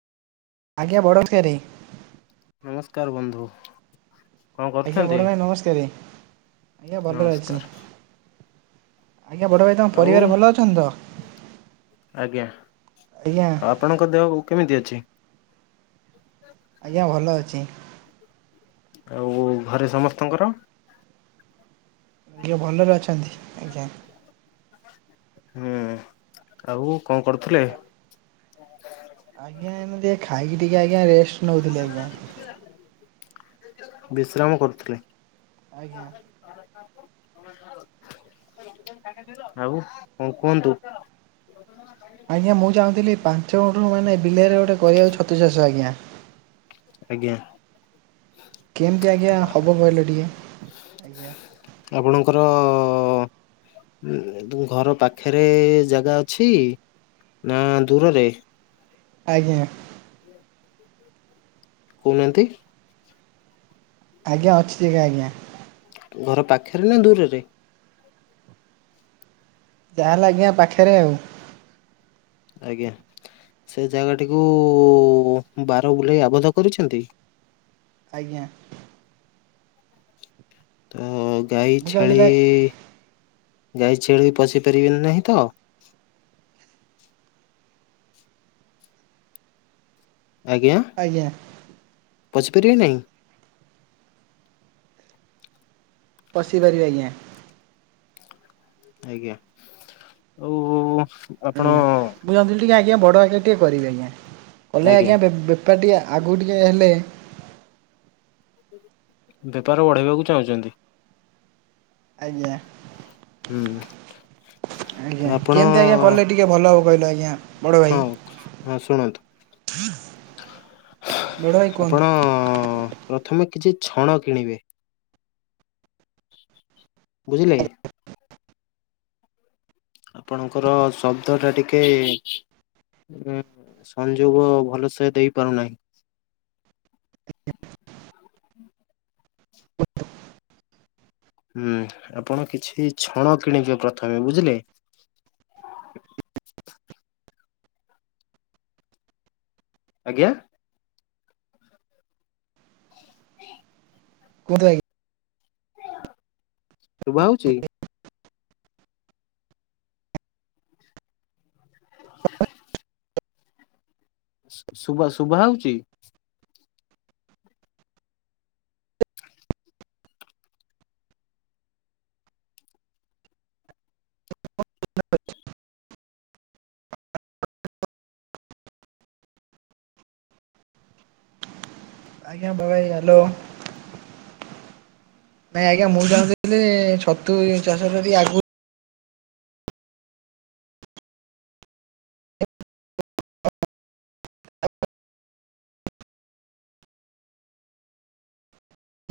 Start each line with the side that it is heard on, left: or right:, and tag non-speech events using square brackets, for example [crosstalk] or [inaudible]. right: ଆଜ୍ଞା ବଡ଼ [inaudible]
left: କାର ବନ୍ଧୁ। କଣ
right: ଆଜ୍ଞା
left: କରୁଛନ୍ତି?
right: ବଡ଼ ଭାଇ ନମସ୍କାର। ଆଜ୍ଞା ଭଲରେ ଅଛି।
left: ନମସ୍କାର
right: ଆଜ୍ଞା ବଡ ଭାଇ ତମ
left: ଆଉ
right: ପରିବାର ଭଲ ଅଛନ୍ତି ତ।
left: ଆଜ୍ଞା
right: ଆଜ୍ଞା
left: ଆଉ ଆପଣଙ୍କ ଦେହ କେମିତି ଅଛି।
right: ଆଜ୍ଞା ଭଲ ଅଛି।
left: ଆଉ ଘରେ ସମସ୍ତଙ୍କର
right: କିଏ ଭଲରେ ଅଛନ୍ତି ଆଜ୍ଞା।
left: ହୁଁ ଆଉ କଣ କରୁଥିଲେ।
right: ଆଜ୍ଞା ଏମିତି ଖାଇକି ଟିକେ ଆଜ୍ଞା ରେଷ୍ଟ ନଉଥିଲି ଆଜ୍ଞା।
left: ବିଶ୍ରାମ କରୁଥିଲେ।
right: ଆଜ୍ଞା।
left: ଆଉ କଣ କୁହନ୍ତୁ।
right: ଆଜ୍ଞା ମୁଁ ଚାହୁଁଥିଲି ପାଞ୍ଚ ଗୁଣ୍ଠରୁ ମାନେ ବିଲେରେ ଗୋଟେ କରିବାକୁ ଛତୁ ଚାଷ ଆଜ୍ଞା।
left: ଆଜ୍ଞା।
right: କେମତି ଆଜ୍ଞା ହବ କହିଲ ଟିକେ ଆଜ୍ଞା।
left: ଆପଣଙ୍କର ଘର ପାଖରେ ଜାଗା ଅଛି ନା ଦୂରରେ।
right: ଆଜ୍ଞା।
left: କହୁନାହାନ୍ତି।
right: ଆଜ୍ଞା ଅଛି ଆଜ୍ଞା।
left: ଘର ପାଖରେ ନା ଦୂରରେ।
right: ଯାହାଲେ ଆଜ୍ଞା ପାଖରେ ଆଉ।
left: ଆଜ୍ଞା। ସେ ଜାଗାଟିକୁ ବାର ବୁଲେଇ ଆବଦ୍ଧ କରିଛନ୍ତି।
right: ଆଜ୍ଞା
left: ତ ଗାଈ
right: ମୁଁ
left: ଛେଳି
right: ଚାହୁଁଥିଲି
left: ଗାଈ ଛେଳି ବି ପଶି ପାରିବେନି ନାହିଁ ତ।
right: ଆଜ୍ଞା?
left: ପସିପାରିବେ ନାହିଁ।
right: ପଶିପାରିବି ଆଜ୍ଞା।
left: ଆଜ୍ଞା ଆଉ ଆପଣ
right: ଆଜ୍ଞା ମୁଁ ଜାଥିଲି ଟିକେ ଆଜ୍ଞା ବଡ ଆଜ୍ଞା ଟିକେ କରିବି ଆଜ୍ଞା କଲେ ଆଜ୍ଞା ବେ ଏପା ଟିକେ ଆଗକୁ ଟିକେ ହେଲେ
left: ବେପାର ବଢେଇବାକୁ ଚାହୁଁଛନ୍ତି।
right: ଆଜ୍ଞା
left: ହୁଁ ତ
right: ଆଜ୍ଞା
left: ଆପଣ
right: କେମତି ଆଜ୍ଞା କଲେ ଟିକେ ଭଲ ହବ? କହିଲ ଆଜ୍ଞା। ବଡ଼ ଭାଇ
left: ହଁ ହଁ ଶୁଣନ୍ତୁ
right: ବଡ଼ ଭାଇ କୁହନ୍ତୁ
left: ଆପଣ ପ୍ରଥମେ କିଛି ଛଣ କିଣିବେ। ବୁଝିଲେ ଆପଣଙ୍କର ଶବ୍ଦ ଟା ଟିକେ ଉ ସଂଯୋଗ ଭଲସେ ଦେଇ ପାରୁନାହିଁ।
right: [unintelligible]
left: ହୁଁ ଆପଣ କିଛି ଛଣ କିଣିବେ ପ୍ରଥମେ ବୁଝିଲେ।
right: [unintelligible]
left: ଆଜ୍ଞା। [inaudible]
right: କୁହନ୍ତୁ ଭାଇ।
left: ଶୁଭା ହଉଛି। ଶୁଭ ଶୁଭା ହଉଚି?
right: [unintelligible] ଆଜ୍ଞା ବବାଇ ହ୍ୟାଲୋ। ନାଇଁ ଆଜ୍ଞା ମୁଁ ଯାଥିଲେ ଛତୁ ଚାଷ ଯଦି ଆଗ